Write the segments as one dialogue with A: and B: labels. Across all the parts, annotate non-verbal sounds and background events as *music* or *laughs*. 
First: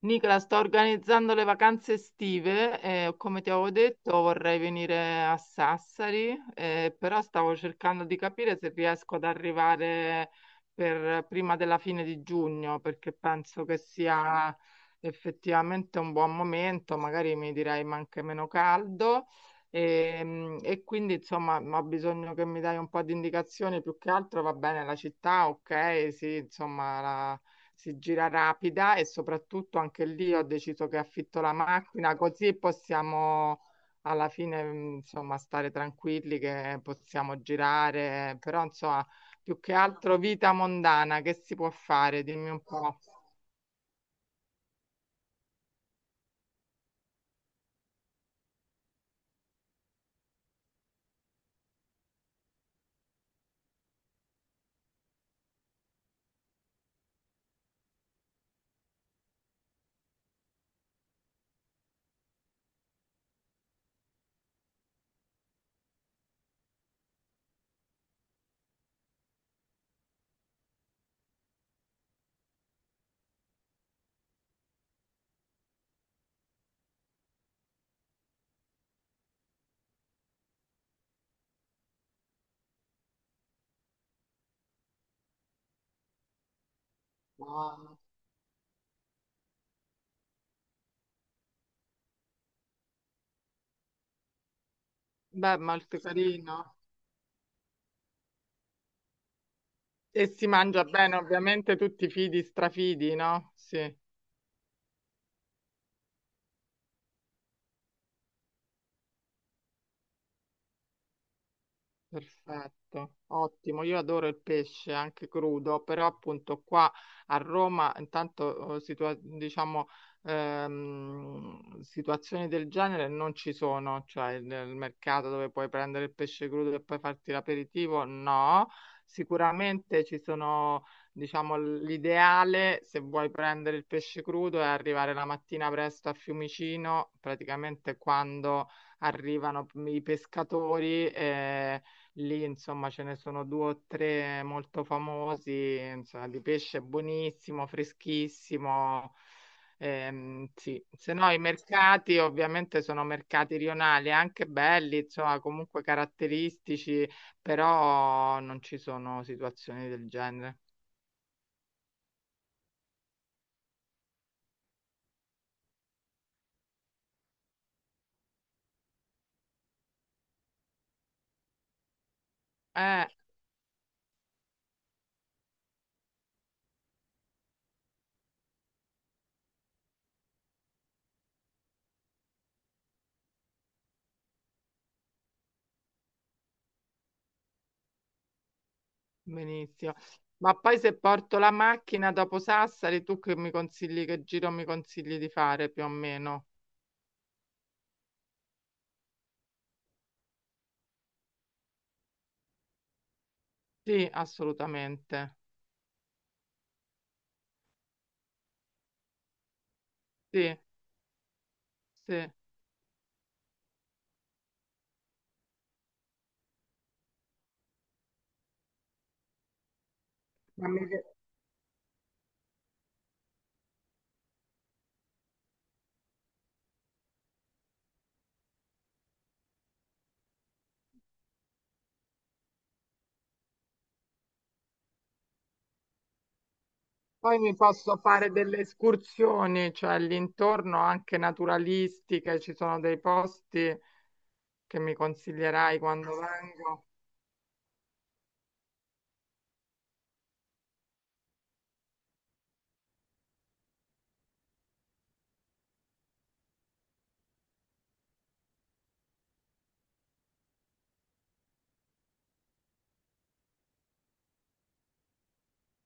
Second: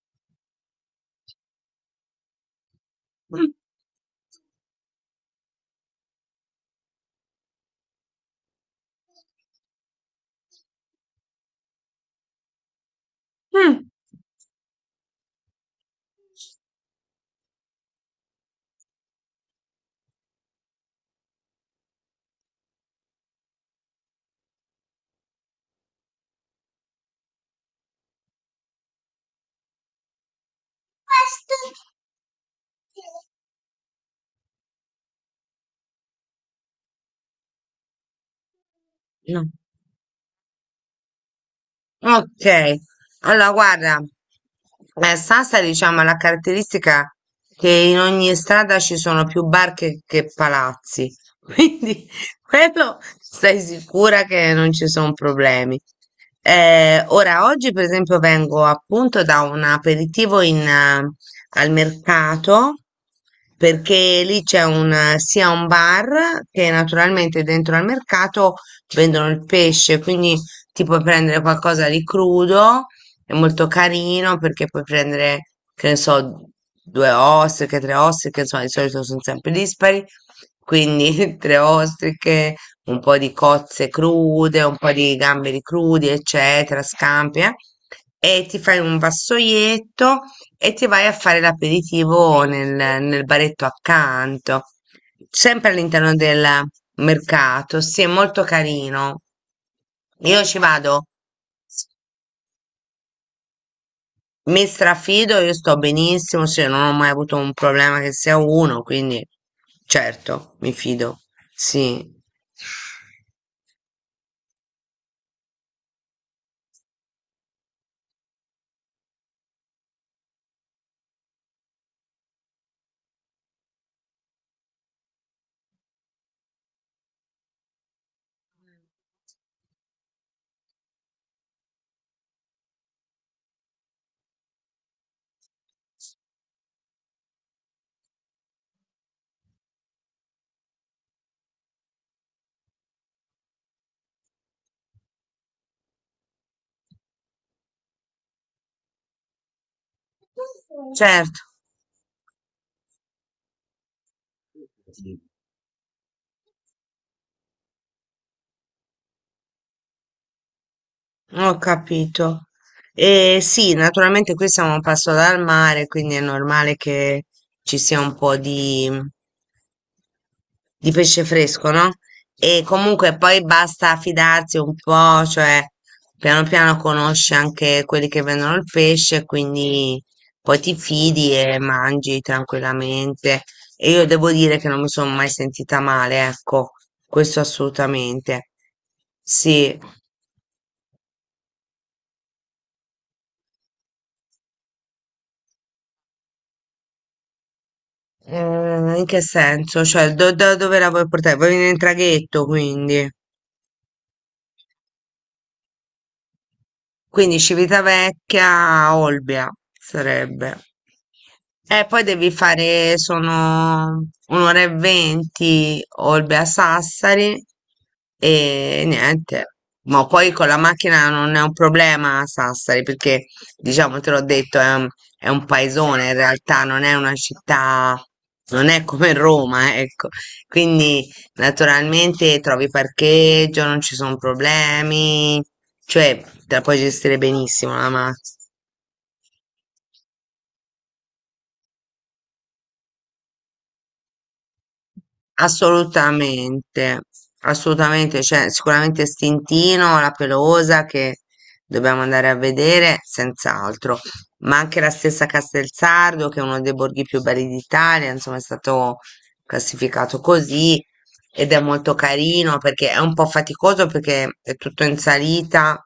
A: Nicola, sto organizzando le vacanze estive e come
B: Mm.
A: ti avevo detto vorrei venire a Sassari, però stavo cercando di capire se riesco ad arrivare per prima della fine di giugno, perché penso che
B: Mm.
A: sia effettivamente un buon momento, magari mi direi ma anche meno caldo e quindi insomma ho bisogno che mi dai un po' di indicazioni. Più che altro va bene la città, ok, sì, insomma la si gira rapida e soprattutto anche lì ho deciso che affitto la macchina, così possiamo alla fine, insomma, stare tranquilli che possiamo girare, però insomma
B: No.
A: più che altro vita mondana che si può fare?
B: Ok,
A: Dimmi un po'.
B: allora guarda, Sassa diciamo ha la caratteristica che in ogni strada ci sono più bar che palazzi, *laughs* quindi quello stai sicura che non ci sono problemi. Ora, oggi per esempio vengo appunto da un aperitivo al mercato perché lì c'è sia un bar che naturalmente dentro al mercato vendono il pesce, quindi ti puoi prendere qualcosa di crudo, è molto carino perché puoi prendere, che ne so, due ostriche, tre ostriche, insomma, di solito sono sempre dispari, quindi *laughs* tre ostriche, un po' di cozze crude, un po' di gamberi crudi, eccetera, scampi. E ti fai un vassoietto e ti vai a fare l'aperitivo nel baretto accanto,
A: Beh,
B: sempre
A: molto
B: all'interno del
A: carino.
B: mercato. Sì, è molto carino.
A: E
B: Io
A: si
B: ci
A: mangia
B: vado,
A: bene, ovviamente
B: s-
A: tutti fidi, strafidi, no? Sì.
B: mi strafido, io sto benissimo, sì, non ho mai avuto un problema che sia uno, quindi certo, mi fido. Sì.
A: Perfetto, ottimo. Io adoro il pesce anche crudo, però appunto qua a Roma, intanto diciamo, situazioni del genere non ci sono, cioè nel mercato dove puoi prendere il pesce crudo e poi farti l'aperitivo, no. Sicuramente ci sono, diciamo, l'ideale se vuoi prendere il pesce crudo è arrivare la mattina presto a Fiumicino, praticamente quando arrivano i pescatori. Lì, insomma, ce ne sono due o tre molto famosi, insomma, di pesce buonissimo, freschissimo. Sì. Se no, i
B: certo.
A: mercati ovviamente sono mercati rionali, anche belli, insomma, comunque caratteristici, però non ci sono situazioni del genere.
B: Ho capito. E sì, naturalmente qui siamo a un passo dal mare, quindi è normale che ci sia un po' di pesce fresco, no? E
A: Eh,
B: comunque poi basta fidarsi un po', cioè piano piano conosci anche quelli che vendono il pesce, quindi poi ti fidi e mangi tranquillamente. E io devo dire che non mi sono mai sentita male, ecco, questo assolutamente. Sì.
A: benissimo. Ma poi, se porto la macchina dopo Sassari, tu che mi consigli, che giro mi consigli di fare più o meno?
B: In che senso? Cioè, da dove la vuoi portare? Vuoi venire in traghetto, quindi.
A: Sì, assolutamente.
B: Quindi Civitavecchia, Olbia sarebbe.
A: Sì,
B: E poi devi
A: sì.
B: fare, sono 1 ora e 20 Olbia Sassari e niente. Ma poi con la
A: Ma mi-
B: macchina non è un problema a Sassari perché, diciamo, te l'ho detto, è un paesone in realtà, non è una città, non è come Roma, ecco. Quindi naturalmente trovi parcheggio, non ci sono problemi, cioè te la puoi gestire
A: Poi mi
B: benissimo la
A: posso
B: macchina.
A: fare delle escursioni, cioè all'intorno anche naturalistiche, ci sono dei posti che mi consiglierai quando vengo.
B: Assolutamente, assolutamente, cioè sicuramente Stintino, la Pelosa che dobbiamo andare a vedere, senz'altro, ma anche la stessa Castelsardo che è uno dei borghi più belli d'Italia, insomma è stato classificato così ed è molto carino perché è un po' faticoso perché è tutto in salita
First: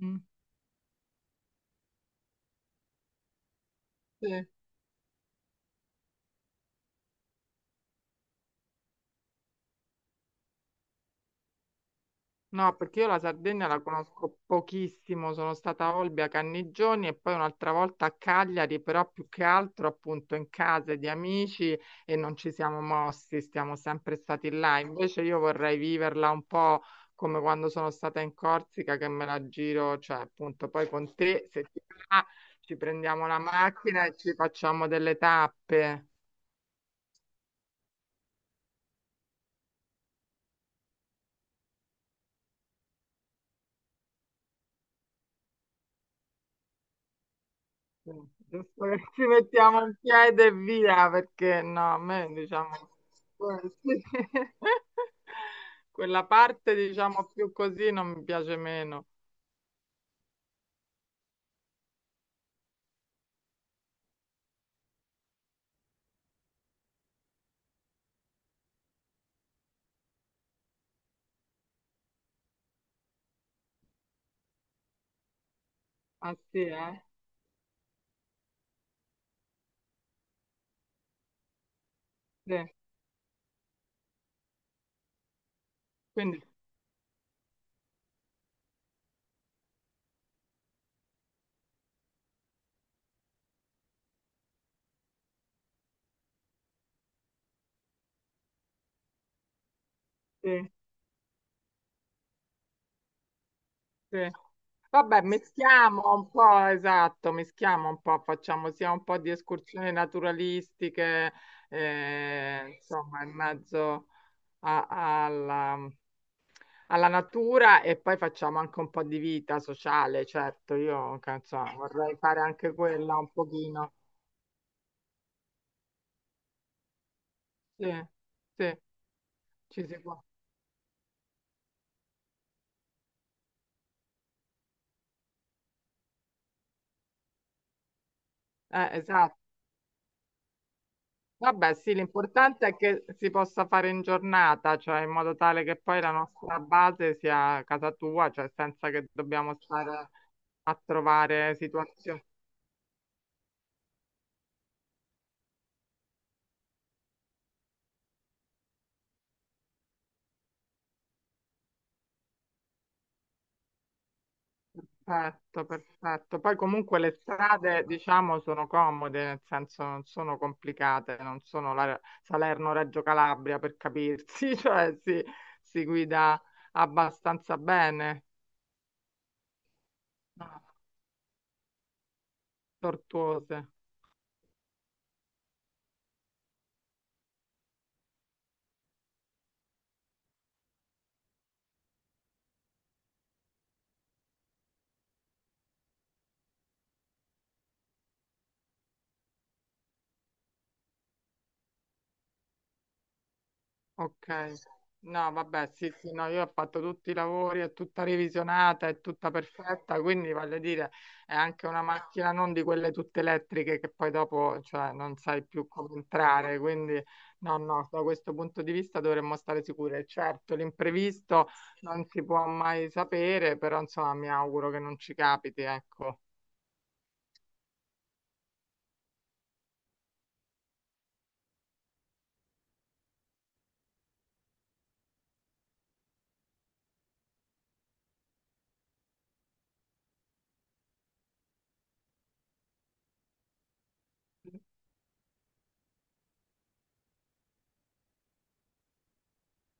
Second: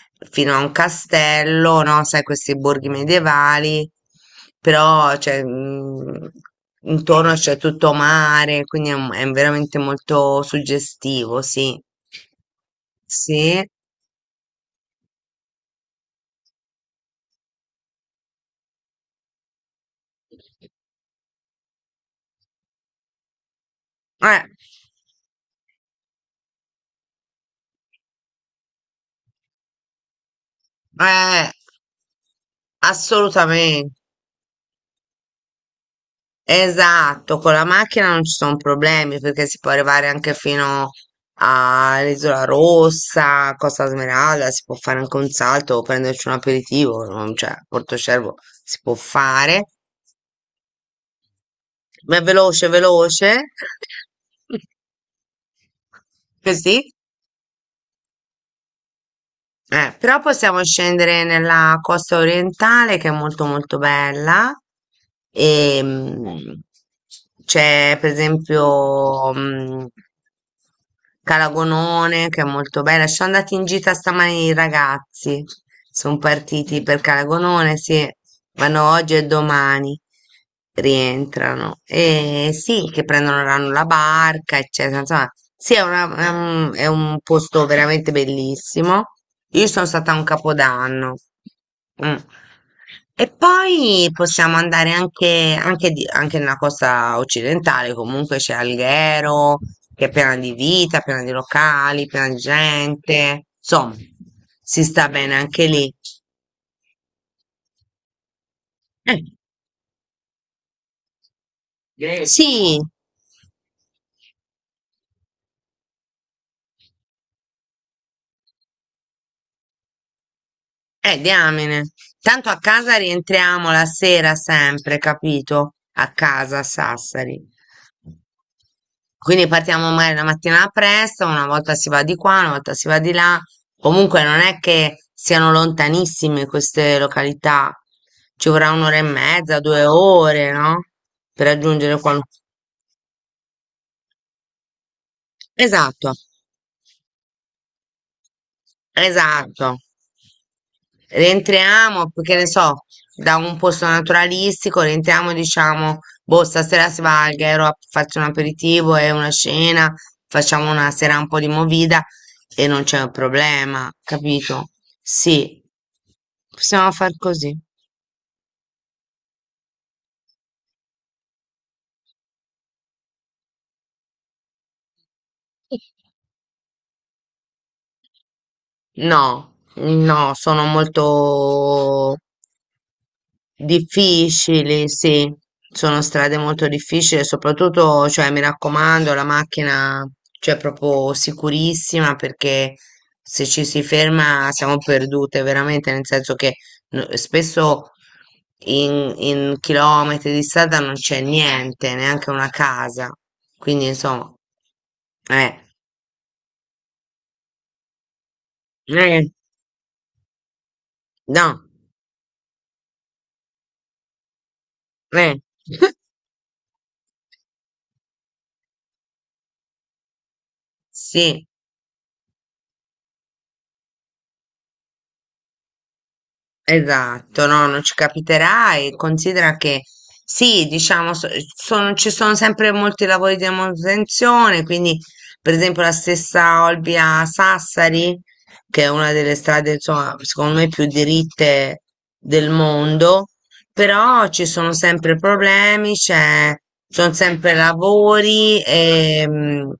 A: Mm,
B: fino a un castello, no? Sai, questi borghi medievali,
A: sì.
B: però cioè, intorno c'è tutto mare, quindi è veramente molto suggestivo, sì.
A: No, perché io la
B: Sì,
A: Sardegna la conosco pochissimo, sono stata a Olbia, Cannigioni e poi un'altra volta a Cagliari, però più che altro appunto in case di amici e non ci siamo mossi, siamo sempre stati là. Invece io vorrei viverla un po' come quando sono stata in Corsica, che me la giro, cioè appunto poi con te,
B: eh,
A: se ti va, ci prendiamo la
B: assolutamente.
A: macchina e ci facciamo delle tappe.
B: Esatto, con la macchina non ci sono problemi perché si può arrivare anche fino all'Isola Rossa, Costa Smeralda, si può fare anche un salto o prenderci un aperitivo, cioè Porto Cervo si
A: Giusto
B: può
A: che *laughs* ci
B: fare,
A: mettiamo un piede e via, perché no, a
B: ma è
A: me
B: veloce,
A: diciamo *laughs*
B: veloce.
A: sì.
B: *laughs*
A: Quella parte,
B: Così.
A: diciamo, più così non mi piace meno.
B: Però possiamo scendere nella costa orientale che è molto molto bella e c'è per esempio Calagonone che è molto bella. Ci sono andati in gita stamani i ragazzi, sono
A: Ah sì,
B: partiti per
A: eh?
B: Calagonone, sì, vanno oggi e domani rientrano. E
A: Sì.
B: sì, che prendono la barca, eccetera. Insomma, sì, è, una- è
A: Quindi
B: un, è un posto veramente bellissimo. Io sono stata a un capodanno. Mm. E poi possiamo andare anche nella costa occidentale, comunque c'è Alghero, che è piena di
A: sì,
B: vita, piena di locali, piena di gente. Insomma,
A: sì.
B: si sta
A: Vabbè,
B: bene anche lì.
A: mischiamo un po', esatto, mischiamo un po', facciamo sia un po' di escursioni naturalistiche,
B: Sì.
A: insomma, in mezzo a- alla alla natura e poi facciamo anche un po' di vita sociale, certo, io che ne so,
B: Diamine.
A: vorrei fare
B: Tanto a
A: anche
B: casa
A: quella un
B: rientriamo la
A: pochino.
B: sera sempre, capito? A casa a Sassari.
A: Sì, sì,
B: Quindi
A: ci
B: partiamo
A: si
B: magari
A: può.
B: la mattina presto, una volta si va di qua, una volta si va di là. Comunque non è che siano lontanissime queste località. Ci vorrà un'ora e
A: Esatto.
B: mezza, 2 ore, no? Per
A: Vabbè, sì,
B: raggiungere qualunque.
A: l'importante è che si possa fare in giornata, cioè in modo tale che poi
B: Esatto,
A: la nostra base sia casa tua, cioè senza che dobbiamo
B: esatto.
A: stare a trovare
B: Rientriamo,
A: situazioni.
B: che ne so, da un posto naturalistico, rientriamo e diciamo, boh, stasera si va al Gairo a farci un aperitivo e una cena, facciamo una sera un po' di movida e non c'è un problema, capito? Sì,
A: Perfetto, perfetto. Poi
B: possiamo
A: comunque le
B: far così.
A: strade, diciamo, sono comode, nel senso non sono complicate, non sono la Salerno-Reggio Calabria per capirsi, *laughs* cioè si guida abbastanza bene,
B: No, no,
A: no,
B: sono molto
A: tortuose.
B: difficili, sì, sono strade molto difficili, soprattutto, cioè, mi raccomando, la macchina, cioè, proprio sicurissima perché se ci si ferma siamo perdute, veramente, nel senso che spesso in chilometri di strada non c'è niente, neanche una casa, quindi
A: Ok,
B: insomma,
A: no,
B: eh,
A: vabbè, sì, sì, no, io ho fatto tutti i lavori, è tutta revisionata, è
B: eh,
A: tutta perfetta, quindi voglio dire, è
B: no,
A: anche una macchina non di quelle tutte elettriche che poi dopo, cioè, non
B: eh,
A: sai più
B: *laughs*
A: come entrare, quindi no, no, da questo punto di vista dovremmo stare sicure. Certo,
B: sì.
A: l'imprevisto non si può mai sapere, però insomma mi auguro che non ci capiti, ecco.
B: Esatto, no, non ci capiterà e considera che sì, diciamo, ci sono sempre molti lavori di manutenzione, quindi per esempio la stessa Olbia Sassari, che è una delle strade, insomma, secondo me più diritte del mondo, però ci sono sempre problemi, c'è, sono sempre lavori,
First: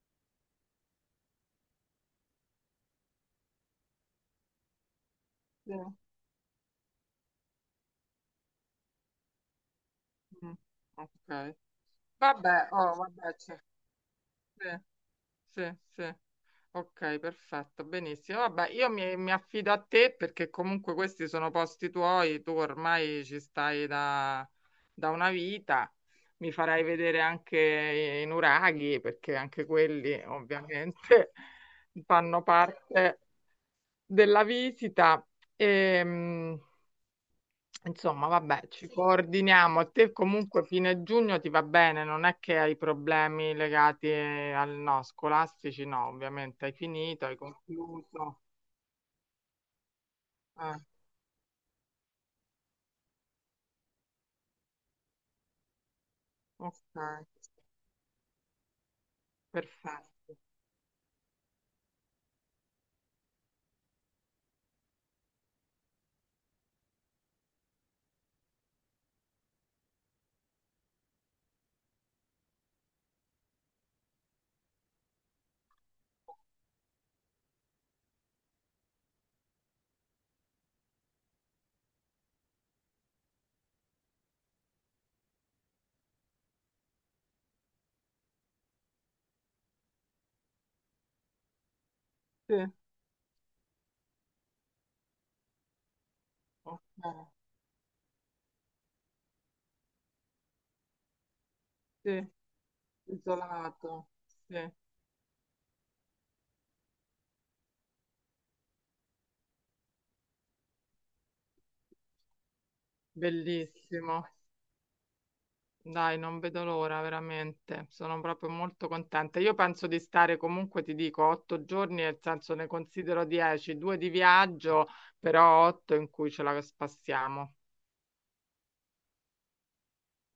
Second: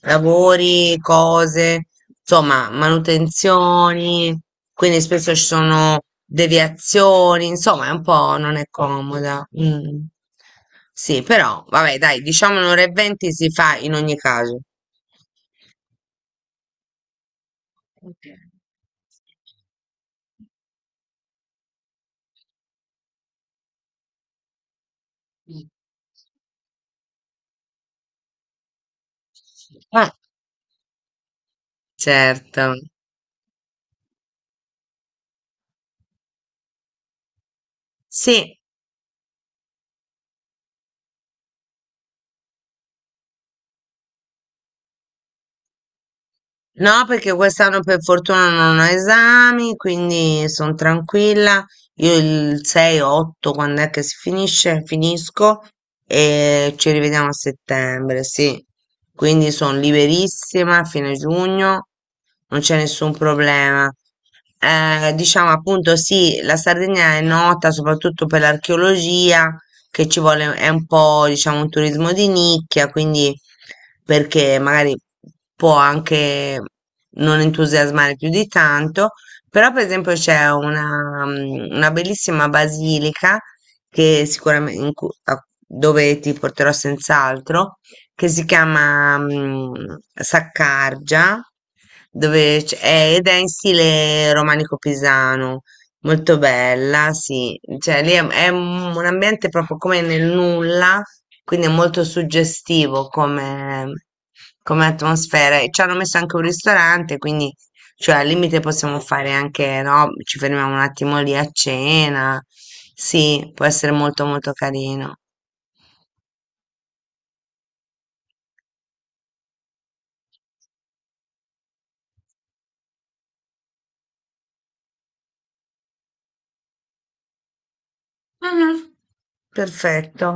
B: lavori, cose, insomma, manutenzioni, quindi spesso ci
A: Sì.
B: sono deviazioni, insomma, è un po' non è comoda. Mm.
A: Mm,
B: Sì,
A: ok,
B: però, vabbè, dai, diciamo
A: vabbè,
B: un'ora e
A: oh,
B: venti
A: vabbè,
B: si
A: c'è.
B: fa in ogni caso.
A: Sì. Sì, sì. Ok, perfetto,
B: Ok.
A: benissimo. Vabbè, io mi, mi affido a te, perché comunque questi sono posti tuoi, tu ormai ci stai da, da una vita, mi farai vedere anche i nuraghi, perché anche
B: Ah,
A: quelli ovviamente *laughs* fanno
B: certo.
A: parte della visita. Ehm, Insomma,
B: Sì.
A: vabbè, ci Sì. coordiniamo. A te comunque fine giugno ti va bene, non è che hai problemi legati al no, scolastici, no, ovviamente hai
B: No,
A: finito,
B: perché
A: hai
B: quest'anno per
A: concluso.
B: fortuna non ho esami, quindi sono
A: Eh,
B: tranquilla. Io il 6-8, quando è che si finisce? Finisco e ci
A: ok,
B: rivediamo a settembre, sì. Quindi sono
A: perfetto.
B: liberissima a fine giugno, non c'è nessun problema. Diciamo appunto sì, la Sardegna è nota soprattutto per l'archeologia, che ci vuole, è un po' diciamo un turismo di nicchia, quindi perché magari può anche non entusiasmare più di tanto, però per esempio c'è una bellissima basilica che sicuramente dove ti porterò senz'altro, che si chiama Saccargia,
A: Sì,
B: dove ed è in stile romanico pisano. Molto
A: ok,
B: bella, sì, cioè lì è un ambiente proprio come nel nulla, quindi è molto
A: sì,
B: suggestivo come,
A: isolato, sì,
B: come atmosfera e ci hanno messo anche un ristorante, quindi cioè, al limite possiamo fare anche, no, ci fermiamo un attimo lì a cena. Sì, può essere molto
A: bellissimo.
B: molto carino.
A: Dai, non vedo l'ora, veramente. Sono proprio molto contenta. Io penso di stare comunque, ti dico, 8 giorni, nel senso ne considero 10, 2 di viaggio, però 8 in cui ce la spassiamo.
B: Mhm. Perfetto.